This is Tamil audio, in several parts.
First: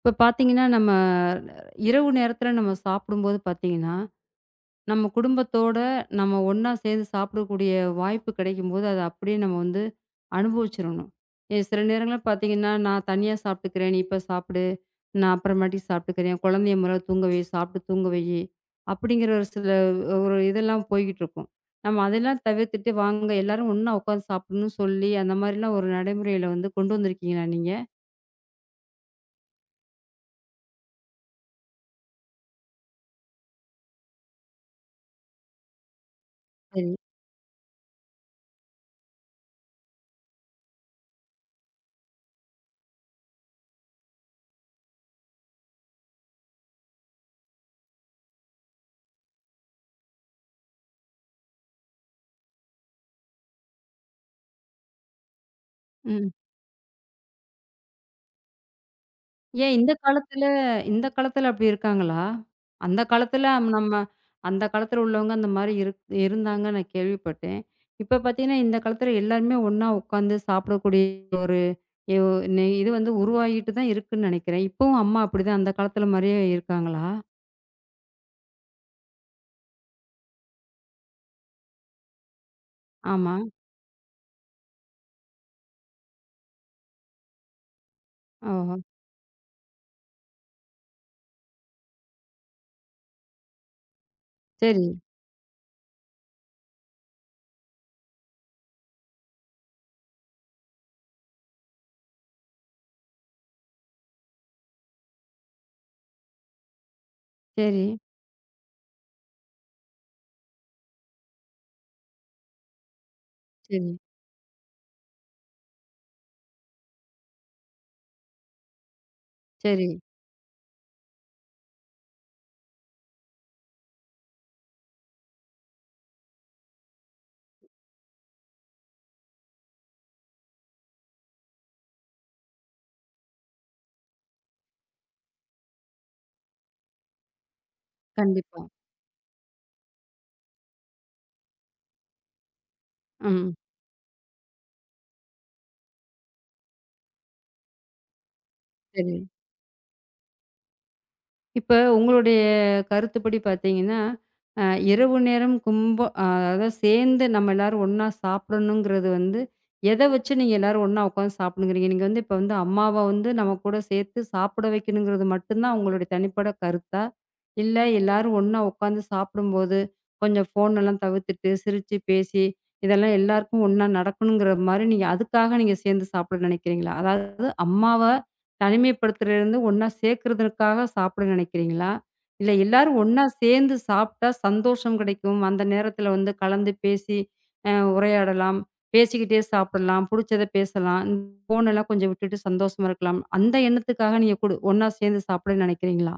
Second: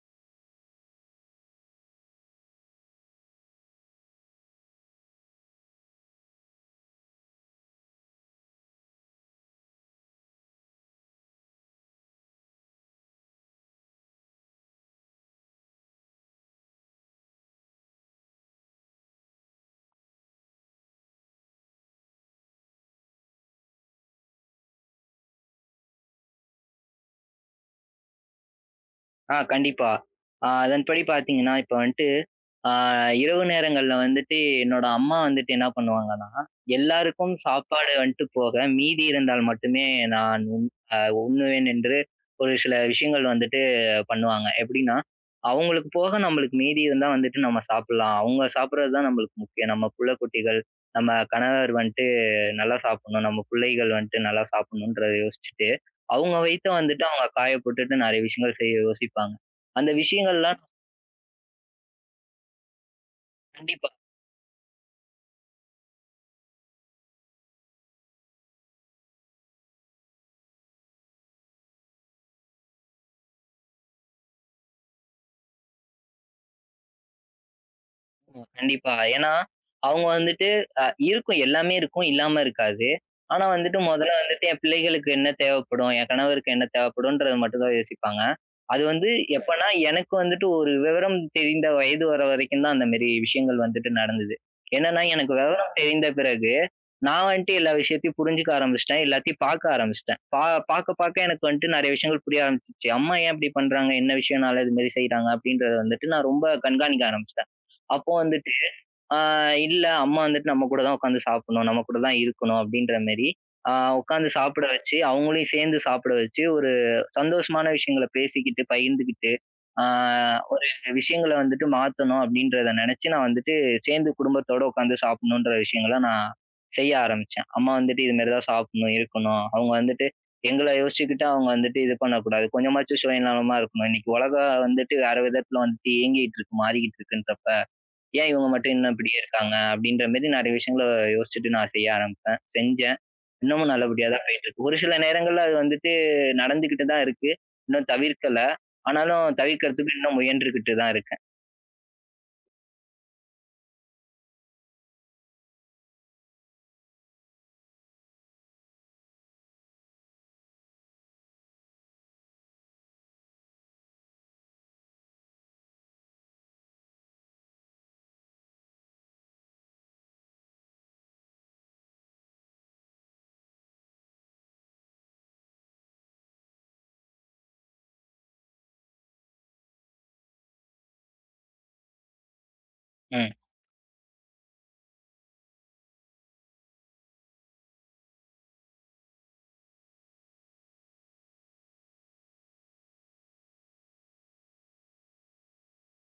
இப்ப பார்த்தீங்கன்னா, நம்ம இரவு நேரத்தில நம்ம சாப்பிடும்போது பார்த்தீங்கன்னா, நம்ம குடும்பத்தோட நம்ம ஒண்ணா சேர்ந்து சாப்பிடக்கூடிய வாய்ப்பு கிடைக்கும்போது, அத அப்படியே நம்ம வந்து அனுபவிச்சிரணும். சில நேரங்கள்ல பார்த்தீங்கன்னா, "நான் தனியா சாப்பிட்டுக்கிறேன். நீ இப்ப சாப்பிடு. நான் அப்புறமாட்டி சாப்பிட்டுக்கிறேன். குழந்தைய மொதல்ல தூங்க வை. சாப்பிட்டு தூங்க வையி." அப்படிங்கிற ஒரு சில ஒரு இதெல்லாம் போய்க்கிட்டுருக்கும். நம்ம அதெல்லாம் தவிர்த்துட்டு, "வாங்க எல்லாரும் ஒண்ணா உட்காந்து சாப்பிடணும்னு" சொல்லி அந்த மாரிலாம் ஒரு நடைமுறையில வந்து கொண்டு வந்திருக்கீங்களா நீங்க? கண்டிப்பா. அதன்படி பார்த்தீங்கன்னா, இப்ப வந்துட்டு ஆ இரவு நேரங்கள்ல வந்துட்டு என்னோட அம்மா வந்துட்டு என்ன பண்ணுவாங்கன்னா, சரி. எல்லாருக்கும் சாப்பாடு வந்துட்டு போக, மீதி இருந்தால் மட்டுமே நான் உண் அ உண்ணுவேன் என்று ஒரு சில விஷயங்கள் வந்துட்டு பண்ணுவாங்க. எப்படின்னா, அவங்களுக்கு போக நம்மளுக்கு மீதி இருந்தா வந்துட்டு நம்ம சாப்பிடலாம். அவங்க சாப்பிடுறது தான் நம்மளுக்கு முக்கியம். நம்ம புள்ள குட்டிகள், நம்ம கணவர் வந்துட்டு நல்லா சாப்பிடணும், நம்ம பிள்ளைகள் வந்துட்டு நல்லா சாப்பிடணுன்றத யோசிச்சுட்டு, ம். அவங்க வயித்த வந்துட்டு அவங்க காய போட்டுட்டு நெறைய விஷயங்கள் செய்ய யோசிப்பாங்க. ஏன் அந்த இந்த காலத்துல விஷயங்கள்லாம் இந்த காலத்துல அப்படி இருக்காங்களா? அந்த காலத்துல கண்டிப்பா நம்ம அந்த காலத்துல உள்ளவங்க அந்த மாரி இருந்தாங்க நான் கேள்விப்பட்டேன். இப்ப பார்த்தீங்கன்னா, இந்த காலத்துல எல்லாருமே ஒண்ணா உட்காந்து சாப்பிடக்கூடிய ஒரு எ ஒ நெ இது வந்து உருவாகிட்டு தான் இருக்குன்னு நெனைக்கிறேன். இப்பவும் அம்மா அப்படிதான் அந்த காலத்துல மாரியே இருக்காங்களா? ம். கண்டிப்பா. ஏன்னா, அவங்க வந்துட்டு இருக்கும் எல்லாமே இருக்கும், இல்லாம இருக்காது. ஆமா. ஆனா வந்துட்டு முதல்ல வந்துட்டு என் பிள்ளைகளுக்கு என்ன தேவைப்படும்? என் கணவருக்கு என்ன தேவைப்படும்ன்றத மட்டும் தான் யோசிப்பாங்க. ஓஹோ! அது வந்து எப்பன்னா, எனக்கு வந்துட்டு ஒரு விவரம் தெரிந்த வயது வர வரைக்கும் தான் அந்த மாரி விஷயங்கள் வந்துட்டு நடந்தது. சரி, என்னன்னா, எனக்கு விவரம் தெரிந்த பிறகு, நான் வந்துட்டு எல்லா விஷயத்தையும் புரிஞ்சுக்க ஆரம்பிச்சுட்டேன். எல்லாத்தையும் பார்க்க ஆரம்பிச்சுட்டேன். பார்க்க பார்க்க எனக்கு வந்துட்டு நெறைய விஷயங்கள் புரிய ஆரம்பிச்சுச்சு. அம்மா ஏன் இப்படி பண்றாங்க? என்ன விஷயம்னால இது மாரி செய்றாங்க? அப்படின்றத வந்துட்டு நான் ரொம்ப கண்காணிக்க ஆரம்பிச்சேன். சரி, அப்போ வந்துட்டு, ஆ இல்ல அம்மா வந்துட்டு நம்ம கூட தான் உட்காந்து சாப்பிடணும். நம்ம கூட தான் இருக்கணும் அப்படின்ற மாரி, ஆ சரி, உட்காந்து சாப்பிட வச்சு, அவங்களையும் சேர்ந்து சாப்பிட வச்சு, ஒரு சந்தோஷமான விஷயங்கள பேசிக்கிட்டு, பகிர்ந்துக்கிட்டு, ஆ சரி. ஒரு விஷயங்கள வந்துட்டு மாத்தணும் அப்படின்றத நெனச்சு, நான் வந்துட்டு சேர்ந்து குடும்பத்தோட உட்காந்து சாப்பிடணுன்ற விஷயங்கள நான் செய்ய ஆரம்பிச்சேன். அம்மா வந்துட்டு இது மாரி தான் சாப்பிடணும், இருக்கணும். அவங்க வந்துட்டு எங்கள யோசிச்சுக்கிட்டு அவங்க வந்துட்டு இது பண்ணக்கூடாது. கொஞ்சமாச்சும் சுயநலமா இருக்கணும். இன்னைக்கு உலகம் வந்துட்டு வேற விதத்துல வந்துட்டு இயங்கிட்டு இருக்கு, மாறிக்கிட்டு இருக்குன்றப்ப ஏன் இவங்க கண்டிப்பா. மட்டும் இன்னும் இப்படியே இருக்காங்க? அப்படின்ற மாரி நெறைய விஷயங்கள யோசிச்சுட்டு நான் செய்ய ஆரம்பிப்பேன். செஞ்சேன். ம். இன்னமும் நல்லபடியா தான் போயிட்டுருக்கு. ஒரு சில நேரங்கள்ல அது வந்துட்டு நடந்துகிட்டு தான் இருக்கு. இன்னும் தவிர்க்கல. சரி. ஆனாலும் தவிர்க்கிறதுக்கு இன்னும் முயன்றுகிட்டு தான் இருக்கேன். இப்ப உங்களுடைய கருத்துப்படி பார்த்தீங்கன்னா, அ இரவு நேரம் கும்ப அ அதாவது சேர்ந்து நம்ம எல்லாரும் ஒண்ணா சாப்பிடணுங்கிறது வந்து, எத வச்சு நீங்க எல்லாரும் ஒண்ணா உட்காந்து சாப்பிடணுங்கிறீங்க? நீங்க வந்து இப்ப வந்து அம்மாவ வந்து நம்ம கூட சேர்த்து சாப்பிட வைக்கணுங்கிறது மட்டும் தான் உங்களுடைய தனிப்பட கருத்தா? இல்ல எல்லாரும் ஒண்ணா உட்காந்து சாப்பிடும்போது, கொஞ்சம் ஃபோன் எல்லாம் தவிர்த்துட்டு, சிரிச்சு பேசி, இதெல்லாம் எல்லாருக்கும் ஒண்ணா நடக்கணுங்கிற மாரி நீங்க அதுக்காக நீங்க சேர்ந்து சாப்பிட நினைக்கிறீங்களா? அதாவது அம்மாவ தனிமைப்படுத்துறதுலருந்து ஒண்ணா சேர்க்கிறதுக்காக சாப்பிட நினைக்கிறீங்களா? இல்ல எல்லாரும் ஒண்ணா ம். சேர்ந்து சாப்பிட்டா சந்தோஷம் கிடைக்கும். அந்த நேரத்தில வந்து கலந்து பேசி உரையாடலாம். பேசிக்கிட்டே சாப்பிடலாம். புடிச்சத பேசலாம். ஃபோனெல்லாம் கொஞ்சம் விட்டுட்டு சந்தோஷமா இருக்கலாம். அந்த எண்ணத்துக்காக நீங்க ஒண்ணா சேர்ந்து சாப்பிட நினைக்கிறீங்களா?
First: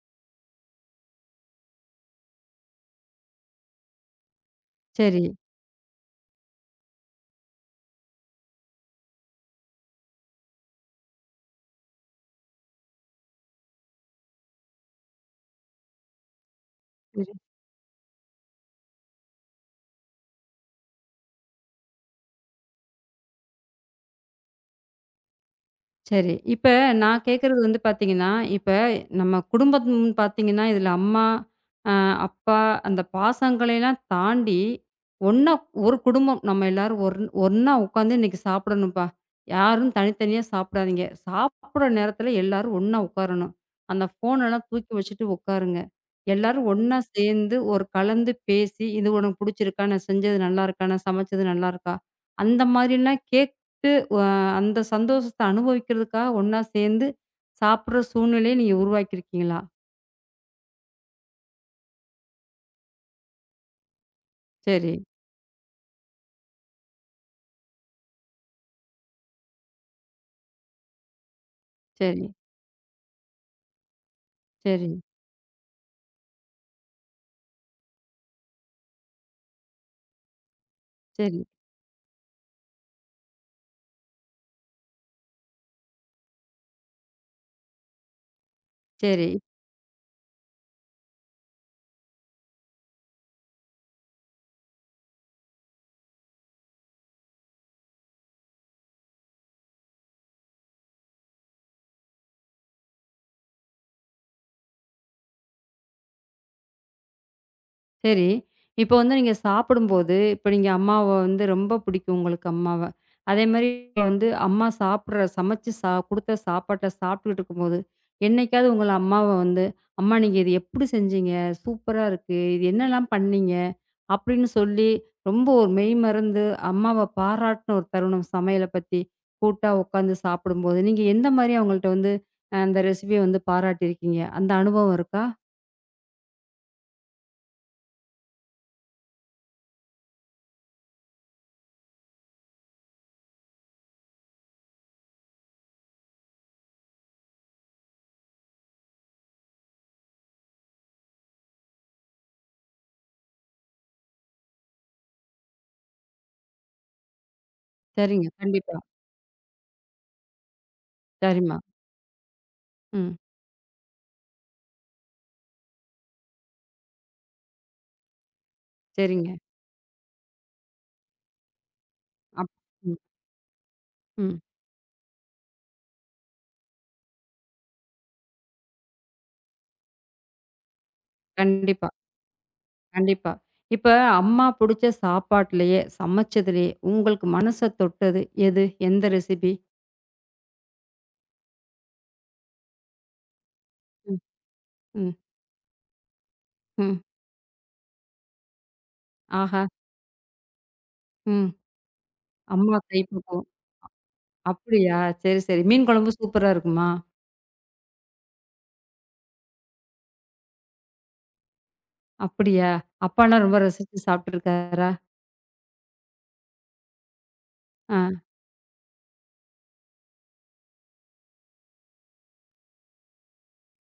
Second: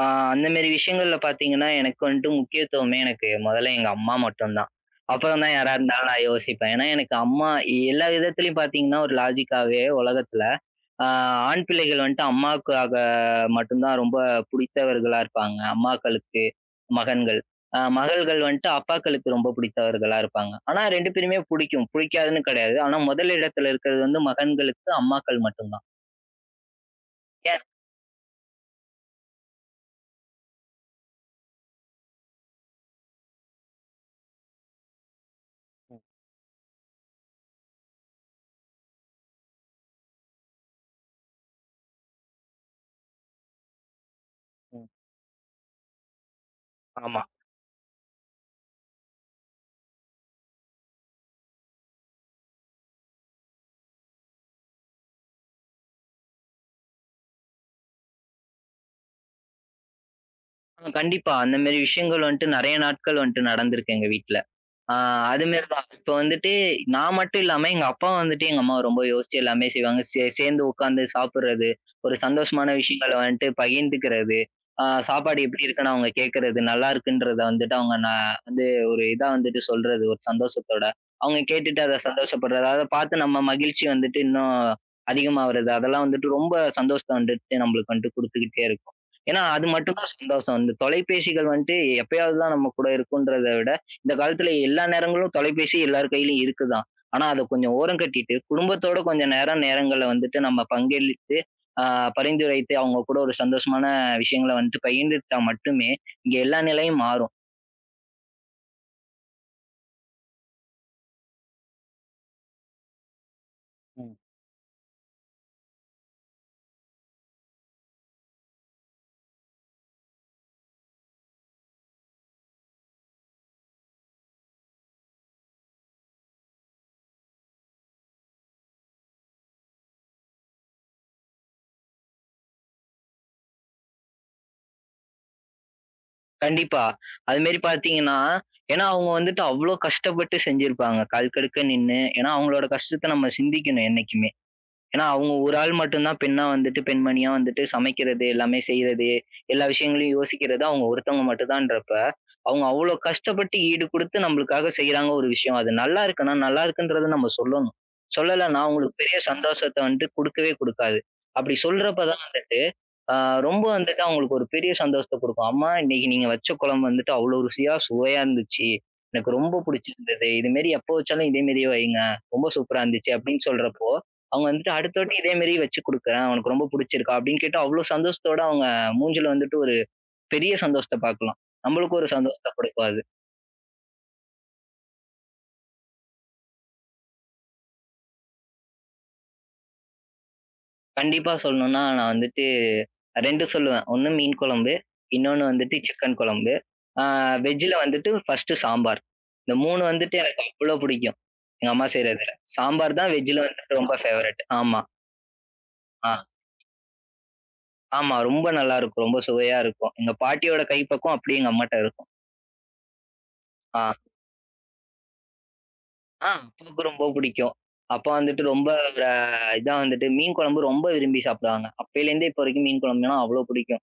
ஆ அந்த மாரி விஷயங்கள்ல பார்த்தீங்கன்னா, எனக்கு வந்துட்டு முக்கியத்துவமே எனக்கு மொதல்ல எங்க அம்மா மட்டும் தான். சரி. அப்புறம் தான் யாரா இருந்தாலும் நான் யோசிப்பேன். ஏன்னா எனக்கு அம்மா எல்லா விதத்திலயும் பார்த்தீங்கன்னா, ஒரு லாஜிக்காவே உலகத்துல ஆ ஆண் பிள்ளைகள் வந்துட்டு அம்மாவுக்காக மட்டும் தான் ரொம்ப புடித்தவர்களா இருப்பாங்க. அம்மாக்களுக்கு சரி. மகன்கள். மகள்கள் வந்துட்டு அப்பாக்களுக்கு ரொம்ப பிடித்தவர்களா இருப்பாங்க. ஆனா 2 பேருமே புடிக்கும். புடிக்காதுன்னு கிடையாது. ஆனா முதல் இடத்துல இருக்கிறது வந்து மகன்களுக்கு அம்மாக்கள் மட்டும் தான். சரி. இப்ப நான் கேட்கறது ஏன் வந்து பார்த்தீங்கன்னா, இப்ப நம்ம குடும்பம்னு பார்த்தீங்கன்னா, இதுல அம்மா, அ அப்பா அந்த பாசங்களைலாம் தாண்டி, ஒண்ணா ஒரு ம், குடும்பம். நம்ம எல்லாரும் ஒண்ணா உட்காந்து இன்னைக்கு சாப்பிடணும்ப்பா. யாரும் தனித்தனியா சாப்பிடாதீங்க. சாப்பிடுற நேரத்துல எல்லாரும் ஒண்ணா உட்காரணும். அந்த ஃபோனெல்லாம் ம். தூக்கி வச்சுட்டு உட்காருங்க. எல்லாரும் ஒண்ணா ஆமா. சேர்ந்து ஒரு கலந்து பேசி, "இது உனக்கு புடிச்சிருக்கா? நான் செஞ்சது நல்லாருக்கா? நான் சமைச்சது நல்லாருக்கா?" அந்த மாரிலாம் கேட்டு அந்த சந்தோஷத்த அனுபவிக்கிறதுக்காக ஒண்ணா சேர்ந்து சாப்பிடுற சூழ்நிலையை நீங்க உருவாக்கியிருக்கீங்களா? கண்டிப்பா. அந்த மாரி விஷயங்கள் வந்துட்டு நெறைய நாட்கள் வந்துட்டு நடந்திருக்கு எங்க வீட்ல. சரி, ஆ அது மாரி தான். இப்ப வந்துட்டு நான் மட்டும் இல்லாம எங்க அப்பா வந்துட்டு எங்க அம்மாவ ரொம்ப யோசிச்சு எல்லாமே செய்வாங்க. சேர்ந்து உட்கார்ந்து சாப்பிடுறது, ஒரு சரி, சந்தோஷமான விஷயங்கள வந்துட்டு பகிர்ந்துக்கிறது, சரி, சாப்பாடு எப்படி இருக்குன்னு அவங்க கேட்கறது, நல்லா இருக்குன்றத வந்துட்டு அவங்க வந்து ஒரு இதா வந்துட்டு சொல்றது ஒரு சந்தோஷத்தோட. அவங்க சரி, கேட்டுட்டு அத சந்தோஷப்படுறது, அத பார்த்து நம்ம மகிழ்ச்சி வந்துட்டு இன்னும் அதிகமாவறது, அதெல்லாம் வந்துட்டு ரொம்ப சந்தோஷத்த வந்துட்டு நம்மளுக்கு வந்துட்டு குடுத்துக்கிட்டே இருக்கும். சரி. ஏன்னா, அது மட்டும் தான் சந்தோஷம். இந்த தொலைபேசிகள் வந்துட்டு எப்பயாவது தான் நம்ம கூட இருக்குன்றத விட இந்த காலத்துல எல்லா நேரங்களும் தொலைபேசி எல்லார் கையிலயும் இருக்குதான். ஆனா, அத கொஞ்சம் ஓரம் கட்டிட்டு, குடும்பத்தோட கொஞ்சம் நேரம் நேரங்கள்ல வந்துட்டு நம்ம பங்களித்து, ஆ பரிந்துரைத்து அவங்க கூட ஒரு சந்தோஷமான விஷயங்கள வந்துட்டு பகிர்ந்துக்கிட்டா மட்டுமே, இங்க எல்லா நிலையும் மாறும். சரி. இப்போ வந்து நீங்க சாப்பிடும்போது, இப்ப நீங்க அம்மாவ வந்து ரொம்ப பிடிக்கும் உங்களுக்கு அம்மாவ. அதேமாரி ம். வந்து அம்மா சாப்பிடுற சமைச்சு குடுத்த சாப்பாட்ட சாப்பிட்டுக்கிட்டு இருக்கும்போது, என்னைக்காவது உங்கள அம்மாவ வந்து, "அம்மா நீங்க இது எப்படி செஞ்சீங்க? சூப்பரா இருக்கு. இது என்னலாம் பண்ணீங்க?" அப்படின்னு சொல்லி ரொம்ப ஒரு மெய்மறந்து அம்மாவ பாராட்டுன ஒரு தருணம் சமையல பத்தி, கூட்டா உட்காந்து சாப்பிடும்போது, நீங்க எந்த மாரி அவங்கள்ட்ட வந்து அந்த ரெசிபிய வந்து பாராட்டியிருக்கீங்க? அந்த அனுபவம் இருக்கா? கண்டிப்பா. அதுமாரி பார்த்தீங்கன்னா, ஏன்னா அவங்க வந்துட்டு அவ்ளோ கஷ்டப்பட்டு செஞ்சிருப்பாங்க. கால் கடுக்க நின்னு. ஏன்னா அவங்களோட கஷ்டத்த நம்ம சிந்திக்கணும் என்னைக்குமே. ஏன்னா, அவங்க ஒரு ஆள் மட்டும் தான் பெண்ணா வந்துட்டு, பெண்மணியா வந்துட்டு சமைக்கிறது, எல்லாமே செய்றது, எல்லா விஷயங்களையும் யோசிக்கிறது அவங்க ஒருத்தவங்க மட்டும் தான்றப்ப, அவங்க அவ்ளோ கஷ்டப்பட்டு ஈடு குடுத்து நம்மளுக்காக செய்றாங்க ஒரு விஷயம். அது நல்லா இருக்குன்னா, நல்லா இருக்குன்றத நம்ம சொல்லணும். சரிங்க. சொல்லலன்னா, கண்டிப்பா. அவங்களுக்கு பெரிய சந்தோஷத்த வந்துட்டு குடுக்கவே குடுக்காது. அப்படி சரிம்மா. சொல்றப்ப தான் வந்துட்டு ஆ ம். ரொம்ப வந்துட்டு அவங்களுக்கு ஒரு பெரிய சந்தோஷத்த குடுக்கும். அம்மா இன்னைக்கு நீங்க வச்ச குழம்பு வந்துட்டு அவ்ளோ ருசியா, சுவையா இருந்துச்சு. சரிங்க. எனக்கு ரொம்ப புடிச்சிருந்தது. இதுமாரி எப்போ வச்சாலும் இதே மாரியே வைங்க. ரொம்ப அப் சூப்பரா ம், இருந்துச்சு அப்படின்னு சொல்றப்போ, ம். அவங்க வந்துட்டு அடுத்த வாட்டி இதே மாரி வச்சு குடுக்குறேன். உனக்கு ரொம்ப புடிச்சிருக்கா? அப்படின்னு கேட்டு அவ்ளோ சந்தோஷத்தோட அவங்க மூஞ்சில வந்துட்டு ஒரு பெரிய சந்தோஷத்த பாக்கலாம். கண்டிப்பா, நம்மளுக்கும் ஒரு சந்தோஷத்த குடுக்கும் அது. கண்டிப்பா. இப்ப அம்மா புடிச்ச சாப்பாட்லயே, சமைச்சதுலயே உங்களுக்கு மனச தொட்டது எது? எந்த ரெசிபி? கண்டிப்பா சொல்லணும்னா நான் வந்துட்டு 2 சொல்லுவேன். ஒண்ணு ம், மீன் குழம்பு, ம், இன்னொன்னு வந்துட்டு சிக்கன் குழம்பு. ம். ஆ வெஜ்ஜில வந்துட்டு ஃபர்ஸ்ட்டு சாம்பார். இந்த ஆஹா! 3 வந்துட்டு எனக்கு அவ்வளோ பிடிக்கும். ம். எங்க அம்மா செய்றதுல. அம்மா சாம்பார் தான் வெஜ்ஜில கைப்பக்குவம். வந்துட்டு ரொம்ப ஃபேவரைட். ஆமா. அப்படியா? சரி, சரி. மீன் குழம்பு ஆ. சூப்பரா இருக்குமா? ஆமா. ரொம்ப நல்லாருக்கும். ரொம்ப சுவையா இருக்கும். எங்க பாட்டியோட கைப்பக்குவம் அப்படியே எங்க அம்மாட்ட இருக்கும். அப்படியா? அப்பாலாம் ரொம்ப ஆ. ரசிச்சு சாப்ட்டுருக்காரா? அப்பாவுக்கு ரொம்ப பிடிக்கும். ஆ. அப்பா வந்துட்டு ரொம்ப ஒரு இதா வந்துட்டு மீன் குழம்பு ரொம்ப விரும்பி சாப்பிடுவாங்க. அப்பயிலேருந்தே இப்போ வரைக்கும் மீன் குழம்புனா அவ்வளோ பிடிக்கும்.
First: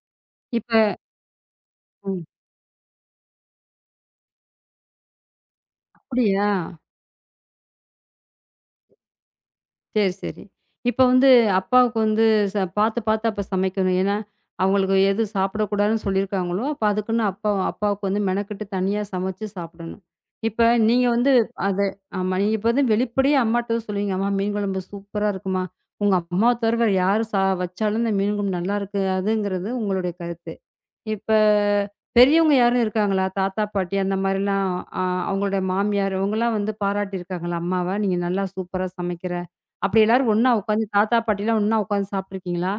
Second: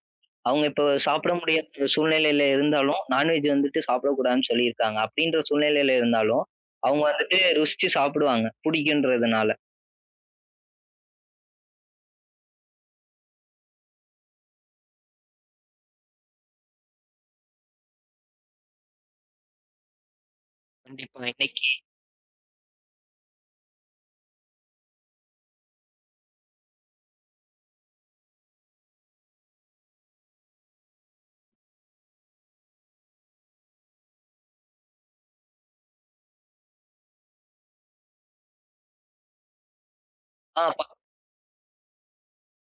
அவங்க இப்போ இப்ப சாப்பிட முடியாத ம். சூழ்நிலையில இருந்தாலும், நான்வெஜ் வந்துட்டு சாப்பிடக்கூடாதுன்னு சொல்லியிருக்காங்க. அப்படின்ற சூழ்நிலையில இருந்தாலும், அப்படியா? அவங்க வந்துட்டு ருசிச்சு சாப்பிடுவாங்க, பிடிக்குன்றதுனால. சரி, சரி. இப்ப வந்து அப்பாவுக்கு வந்து பார்த்து, பார்த்து அப்ப சமைக்கணும். ஏன்னா, அவங்களுக்கு எது சாப்பிடக்கூடாதுன்னு சொல்லியிருக்காங்களோ, அப்ப அதுக்குன்னு அப்பாவுக்கு வந்து மெனக்கெட்டு தனியா சமைச்சு சாப்பிடணும். இப்ப நீங்க கண்டிப்பா. வந்து இன்னைக்கு அது ஆமா. நீங்க இப்ப வந்து வெளிப்படையா அம்மாட்ட சொல்லுவீங்க, "அம்மா மீன் குழம்பு சூப்பரா இருக்கும்மா." உங்க அம்மாவ தவிர வேற யாரு வச்சாலும் இந்த மீன் குழம்பு நல்லாயிருக்காதுங்கிறது உங்களுடைய கருத்து. இப்ப பெரியவங்க யாரும் இருக்காங்களா? தாத்தா, பாட்டி அந்த மாரிலாம் அ அவங்களோட மாமியார் இவங்கலாம் வந்து பாராட்டியிருக்காங்களா அம்மாவ? நீங்க நல்லா சூப்பரா சமைக்கிற அப்படி எல்லாரும் ஒண்ணா உட்காந்து ஆ. தாத்தா, பாட்டிலாம் ஒண்ணா உட்காந்து சாப்பிட்டுருக்கீங்களா?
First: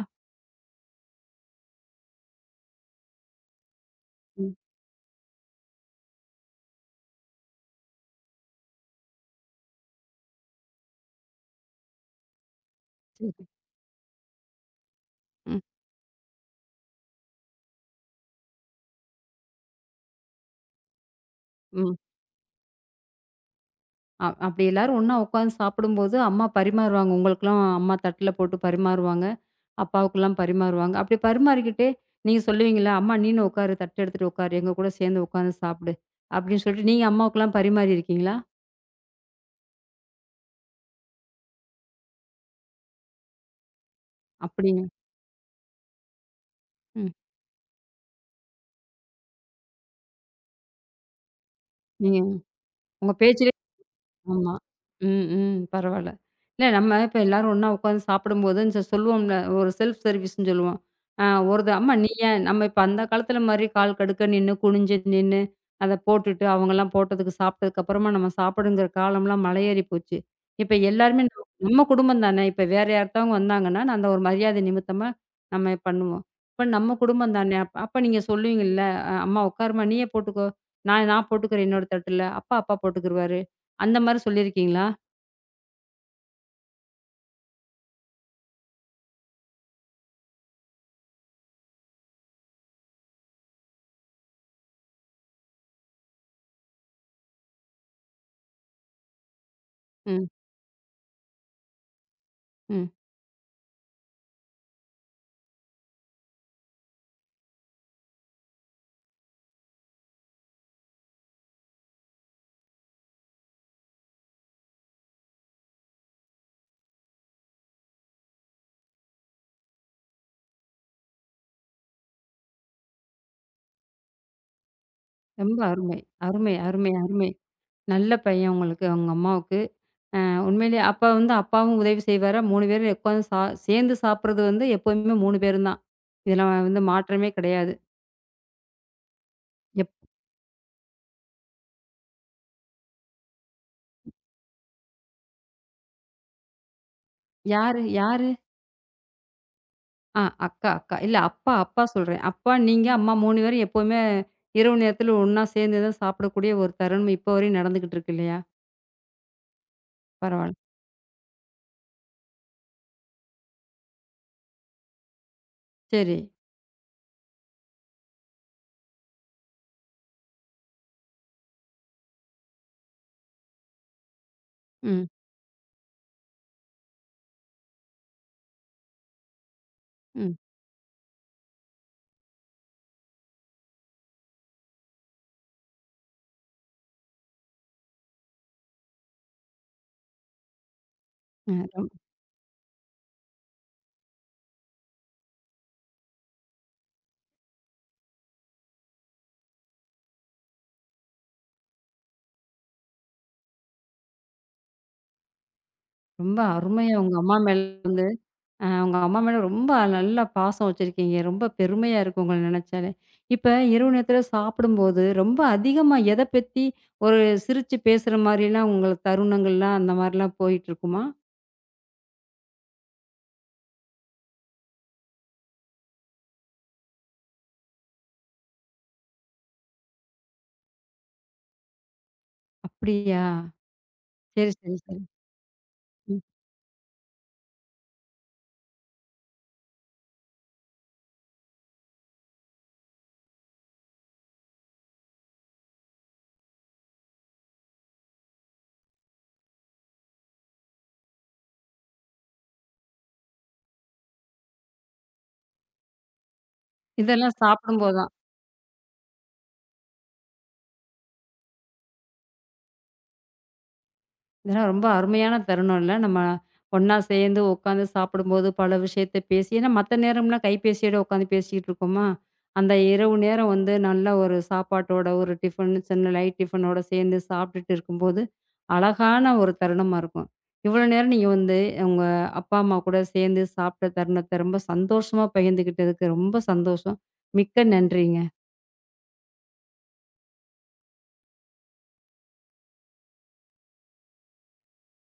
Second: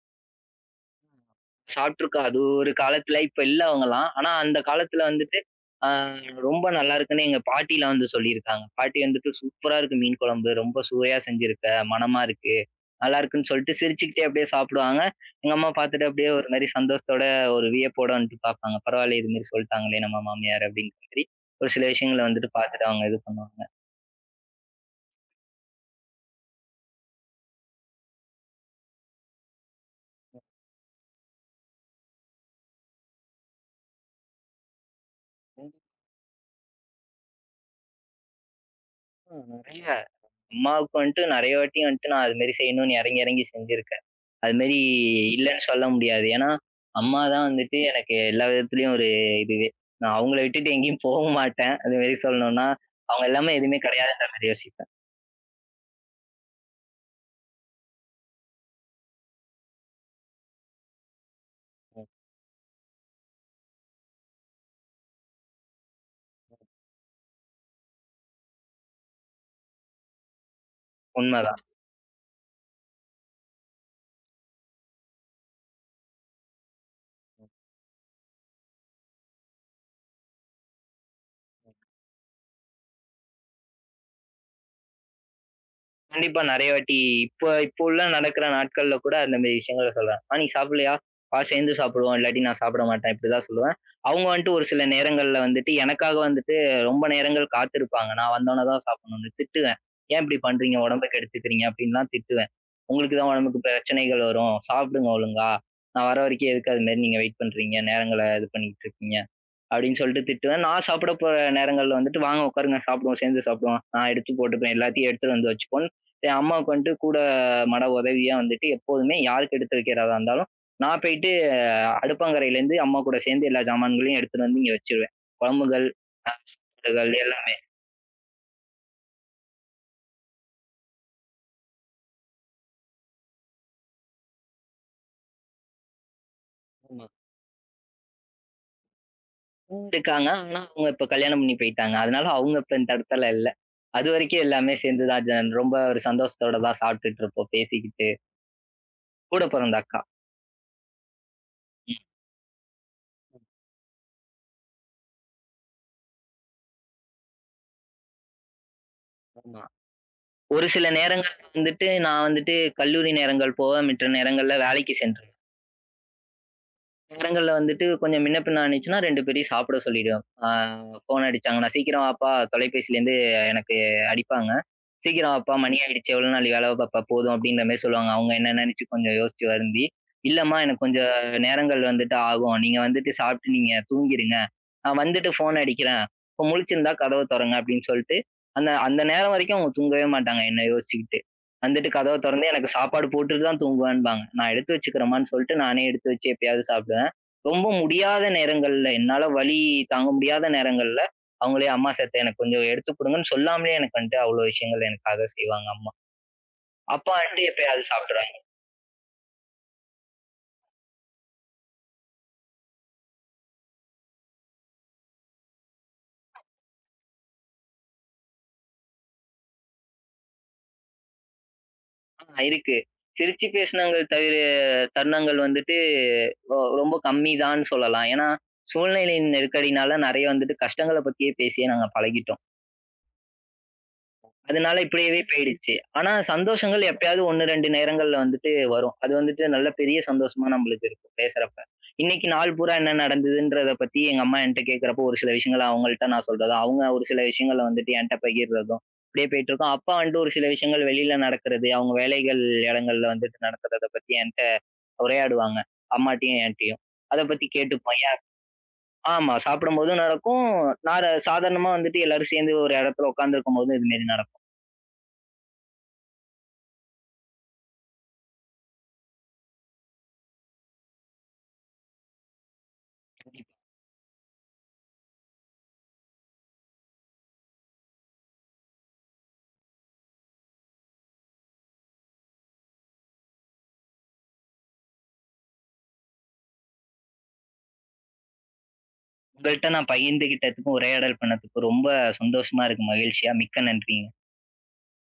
சாப்ட்டுருக்கோம். அது ஒரு காலத்துல இப்ப இல்ல அவங்கலாம். ஆனா ம். அந்த காலத்துல வந்துட்டு, ஆ ரொம்ப நல்லா இருக்குன்னு எங்க பாட்டிலாம் வந்து சொல்லியிருக்காங்க. பாட்டி வந்துட்டு, "சூப்பரா இருக்கு மீன் குழம்பு. ரொம்ப சுவையா செஞ்சிருக்க. மணமா இருக்கு. நல்லா சரி. இருக்குன்னு" சொல்ட்டு சிரிச்சுக்கிட்டே அப்படியே சாப்பிடுவாங்க. எங்க ம். அம்மா பார்த்துட்டு அப்படியே ஒரு மாரி சந்தோஷத்தோட, ஒரு வியப்போட வந்துட்டு பார்ப்பாங்க. பரவாயில்ல இது மாரி சொல்ட்டாங்களே நம்ம மாமியார் அப்படிங்கிற மாரி, ஒரு சில ம். விஷயங்கள வந்துட்டு பார்த்துட்டு அவங்க இது பண்ணுவாங்க. அப்படி எல்லாரும் ஒண்ணா உட்காந்து சாப்பிடும்போது அம்மா பரிமாறுவாங்க. உங்களுக்கெல்லாம் அம்மா தட்டுல போட்டு பரிமாறுவாங்க. அப்பாவுக்கெல்லாம் பரிமாறுவாங்க. அப்படி பரிமாறிக்கிட்டே நீங்க சொல்லுவீங்களா? "அம்மா நீனும் உட்காரு. தட்டு எடுத்துட்டு உட்காரு. எங்க கூட சேர்ந்து உட்காந்து சாப்பிடு." அப்படின்னு சொல்லிட்டு நீங்க அம்மாவுக்கெல்லாம் பரிமாறியிருக்கீங்களா? நெறைய அம்மாவுக்கு வந்துட்டு நெறைய வாட்டி வந்துட்டு நான் அது மாரி செய்யணும்னு இறங்கி, இறங்கி செஞ்சிருக்கேன். அது மாரி அப்படிங்க. இல்லன்னு சொல்ல முடியாது. ஏன்னா, ம். அம்மா தான் வந்துட்டு எனக்கு எல்லா விதத்துலயும் ஒரு இதுவே. நான் அவங்கள விட்டுட்டு எங்கேயும் போவும் மாட்டேன். அது மாரி நீங்க சொல்லணும்னா, உங்க அவங்க இல்லாம பேச்சிலே எதுவுமே கிடையாதுன்ற மாரி ஆமா. யோசிப்பேன். ம், ம். பரவால்ல. இல்ல நம்ம இப்ப எல்லாரும் ஒண்ணா உட்காந்து சாப்பிடும்போது இந்த சொல்லுவோம்ல, ஒரு செல்ஃப் சர்வீஸ்ன்னு சொல்லுவோம். அ ஒருது அம்மா ம். நீ ஏன் நம்ம இப்ப அந்த காலத்துல மாரி கால் கடுக்க நின்னு, குனிஞ்சு நின்னு, அத போட்டுட்டு அவங்கலாம் போட்டதுக்கு சாப்பிட்டதுக்கு அப்புறமா நம்ம சாப்பிடுங்கிற காலம்லாம் மலையேறி போச்சு. இப்ப எல்லாருமே நம்ம உண்மதான். நம்ம குடும்பம் தானே. இப்ப வேற யார்த்தவங்க வந்தாங்கன்னா, நான் அந்த ஒரு மரியாதை நிமித்தமா நம்ம பண்ணுவோம். இப்ப நம்ம குடும்பம் தானே. அப்ப அப்ப நீங்க சொல்லுவீங்கல்ல, "அம்மா உட்காரும்மா, நீயே போட்டுக்கோ. நான் நான் போட்டுக்கிறேன் என்னோட தட்டுல." அப்பா போட்டுக்குருவாரு. அந்த மாரி சொல்லியிருக்கீங்களா? கண்டிப்பா நெறைய வாட்டி இப்ப இப்ப உள்ள நடக்கிற நாட்கள்ல கூட அந்த மாரி விஷயங்கள சொல்றேன். "ஆ நீ சாப்பிடலையா? வா சேர்ந்து சாப்பிடுவோம். இல்லாட்டி நான் சாப்பிட மாட்டேன்." இப்படிதான் சொல்லுவேன். அவங்க வந்துட்டு ஒரு சில நேரங்கள்ல வந்துட்டு எனக்காக வந்துட்டு ரொம்ப நேரங்கள் காத்திருப்பாங்க. நான் வந்தோனே தான் சாப்பிடணும்னு. திட்டுவேன். "ஏன் ம், இப்படி பண்றீங்க? உடம்ப கெடுத்துக்கிறீங்க." அப்படின்லாம் திட்டுவேன். ம். "உங்களுக்கு தான் உடம்புக்கு பிரச்சனைகள் வரும். சாப்பிடுங்க ஒழுங்கா. நான் வர வரைக்கும் எதுக்கு அது மாரி நீங்க வெயிட் பண்றீங்க? நேரங்கள இது பண்ணிக்கிட்டு இருக்கீங்க." அப்படின்னு சொல்லிட்டு திட்டுவேன் நான் சாப்பிட போற நேரங்கள்ல வந்துட்டு வாங்க உட்காருங்க சாப்பிடுவோம் சேர்ந்து சாப்பிடுவோம் நான் எடுத்து போட்டுப்பேன் எல்லாத்தையும் எடுத்துட்டு வந்து வச்சுப்போன்னு என் அம்மாவுக்கு வந்துட்டு கூட மட உதவியா வந்துட்டு எப்போதுமே யாருக்கு எடுத்து வைக்கிறதா இருந்தாலும் நான் போயிட்டு அடுப்பங்கரையிலேருந்து அம்மா கூட சேர்ந்து எல்லா சாமான்களையும் எடுத்துட்டு வந்து இங்க வச்சிருவேன். ரொம்ப குழம்புகள், அருமை. அருமை, அருமை, சாப்பாடுகள் அருமை. எல்லாமே. நல்ல பையன் உங்களுக்கு, உங்க அம்மாவுக்கு. உண்மையிலேயே அப்பா வந்து அப்பாவும் உதவி செய்வாரா? 3 பேரும் உட்காந்து சா சேர்ந்து சாப்பிடுறது வந்து எப்பவுமே 3 பேரும் தான். இதுல வந்து ஆமா. மாற்றமே கிடையாது. எப் இருக்காங்க. ஆனா அவங்க இப்ப கல்யாணம் பண்ணி போயிட்டாங்க. அதனால அவங்க இப்ப இந்த இடத்துல இல்ல. அதுவரைக்கும் எல்லாமே சேர்ந்து தான் ரொம்ப ஒரு சந்தோஷத்தோட தான் சாப்பிட்டுட்டு இருப்போம் யாரு? பேசிக்கிட்டு. யாரு? கூட பொறந்த அக்கா. ஆ அக்கா, அக்கா. இல்ல அப்பா, அப்பா சொல்றேன். அப்பா, நீங்க, அம்மா 3 பேரும் எப்பவுமே இரவு நேரத்தில ஒண்ணா சேர்ந்து தான் சாப்பிடக்கூடிய ஒரு தருணம் இப்போ வரையும் நடந்துகிட்டு இருக்கு இல்லையா? ஆமா. பரவால்ல. ஒரு சில நேரங்கள்ல வந்துட்டு நான் வந்துட்டு கல்லூரி நேரங்கள் போக, மற்ற நேரங்கள்ல வேலைக்கு சென்று சரி. நேரங்கள்ல வந்துட்டு கொஞ்சம் முன்ன பின்ன ஆனுச்சுன்னா 2 பேரையும் சாப்பிட சொல்லிடுவேன். ஃபோன் அடிச்சாங்கன்னா, "சீக்கிரம் வாப்பா தொலைபேசியிலேருந்து எனக்கு அடிப்பாங்க. ம், சீக்கிரம் வாப்பா மணி ம். ஆயிடுச்சு. எவ்வளோ நாழி வேல பாப்ப போதும்." அப்படின்ற மாரி சொல்லுவாங்க. அவங்க என்ன நினைச்சு கொஞ்சம் யோசிச்சு வருந்தி, ம். "இல்லம்மா எனக்கு கொஞ்சம் நேரங்கள் வந்துட்டு ஆகும். நீங்க வந்துட்டு சாப்பிட்டு நீங்க தூங்கிருங்க. நான் வந்துட்டு ஃபோன் அடிக்கிறேன். இப்போ முழிச்சிருந்தா கதவ தொறங்க." அப்படின்னு சொல்லிட்டு, அந்த அந்த நேரம் வரைக்கும் அவங்க தூங்கவே மாட்டாங்க என்ன யோசிச்சுக்கிட்டு. அ ரொம் வந்துட்டு கதவ தொறந்து எனக்கு சாப்பாடு போட்டுட்டு தான் தூங்குவேன்பாங்க. நான் எடுத்து வச்சுக்கிறேம்மான்னு சொல்லிட்டு நானே எடுத்து வச்சு எப்பயாவது சாப்பிடுவேன். ரொம்ப முடியாத நேரங்கள்ல, என்னால வலி தாங்க முடியாத நேரங்கள்ல, அவங்களே "அம்மா செத்த எனக்கு கொஞ்சம் எடுத்து குடுங்கன்னு" சொல்லாமலே எனக்கு வந்துட்டு அவ்வளோ விஷயங்கள் எனக்காக செய்வாங்க அம்மா. ரொம்ப அருமையா அப்பா உங்க அம்மா வந்துட்டு மேல எப்பயாவது வந்து சாப்பிடுறாங்க. உங்க அம்மா மேல ரொம்ப நல்லா பாசம் வச்சிருக்கீங்க. ரொம்ப பெருமையா இருக்கு உங்கள நெனச்சாலே. இப்ப இரவு நேரத்தில சாப்பிடும்போது, ரொம்ப அதிகமா எத பத்தி ஒரு சிரிச்சு பேசுற மாரிலாம் உங்கள தருணங்கள்லாம் அந்த மாரிலாம் போயிட்டுருக்குமா? இருக்கு. சிரிச்சு பேசினங்கள் தவிர தருணங்கள் வந்துட்டு ரொம்ப கம்மிதான்னு சொல்லலாம். ஏன்னா, சூழ்நிலையின் நெருக்கடினால நெறைய வந்துட்டு கஷ்டங்கள பத்தியே பேசியே நாங்க பழகிட்டோம். அப்படியா? சரி, சரி, அதனால சரி. இப்படியவே போயிடுச்சு. ஆனா ம். சந்தோஷங்கள் எப்பயாவது 1, 2 நேரங்கள்ல வந்துட்டு வரும். அது வந்துட்டு நல்ல பெரிய சந்தோஷமா நம்மளுக்கு இருக்கும் பேசுறப்ப. இன்னைக்கு நாள் பூரா என்ன நடந்ததுன்றத பத்தி எங்க அம்மா என்ட்ட கேட்கிறப்போ ஒரு சில விஷயங்கள அவங்கள்ட்ட நான் சொல்றதும், அவங்க ஒரு சில விஷயங்கள வந்துட்டு என்ட்ட பகிர்றதும், இப்படியே போயிட்டுருக்கும். அப்பா வந்துட்டு ஒரு சில விஷயங்கள் வெளியில நடக்கிறது, அவங்க வேலைகள் இடங்கள்ல வந்துட்டு நடக்கிறத பத்தி என்ட்ட உரையாடுவாங்க. அம்மாட்டயும் என்ட்டயும். அத இதெல்லாம் பத்தி சாப்பிடும்போது கேட்டுப்போம். தான். ஆமா சாப்பிடும்போதும் நடக்கும். நார சாதாரணமா வந்துட்டு எல்லாரும் சேர்ந்து ஒரு இடத்துல உட்கார்ந்திருக்கும்போதும் இது மாரி நடக்கும். இதெல்லாம் ரொம்ப அருமையான தருணம்ல. நம்ம ஒண்ணா சேர்ந்து உட்காந்து சாப்பிடும்போது பல விஷயத்த பேசி ஏன்னா மத்த நேரம்லாம் கைபேசியோட உட்காந்து பேசிக்கிட்டு இருக்கோமா, அந்த இரவு நேரம் வந்து நல்ல ஒரு சாப்பாட்டோட ஒரு டிஃபன் சின்ன லைட் டிஃபனோட சேர்ந்து சாப்பிட்டுட்டு இருக்கும்போது, அழகான ஒரு தருணமா இருக்கும். இவ்வளோ நேரம் நீங்க வந்து உங்க அப்பா, அம்மா கூட சேர்ந்து சாப்பிட்ட தருணத்த ரொம்ப சந்தோஷமா பகிர்ந்துக்கிட்டதுக்கு ரொம்ப சந்தோஷம். மிக்க நன்றிங்க. உங்கள்ட்ட நான் பகிர்ந்துகிட்டதுக்கும், உரையாடல் பண்ணதுக்கும் ரொம்ப சந்தோஷமா இருக்கு. மகிழ்ச்சியா மிக்க நன்றிங்க.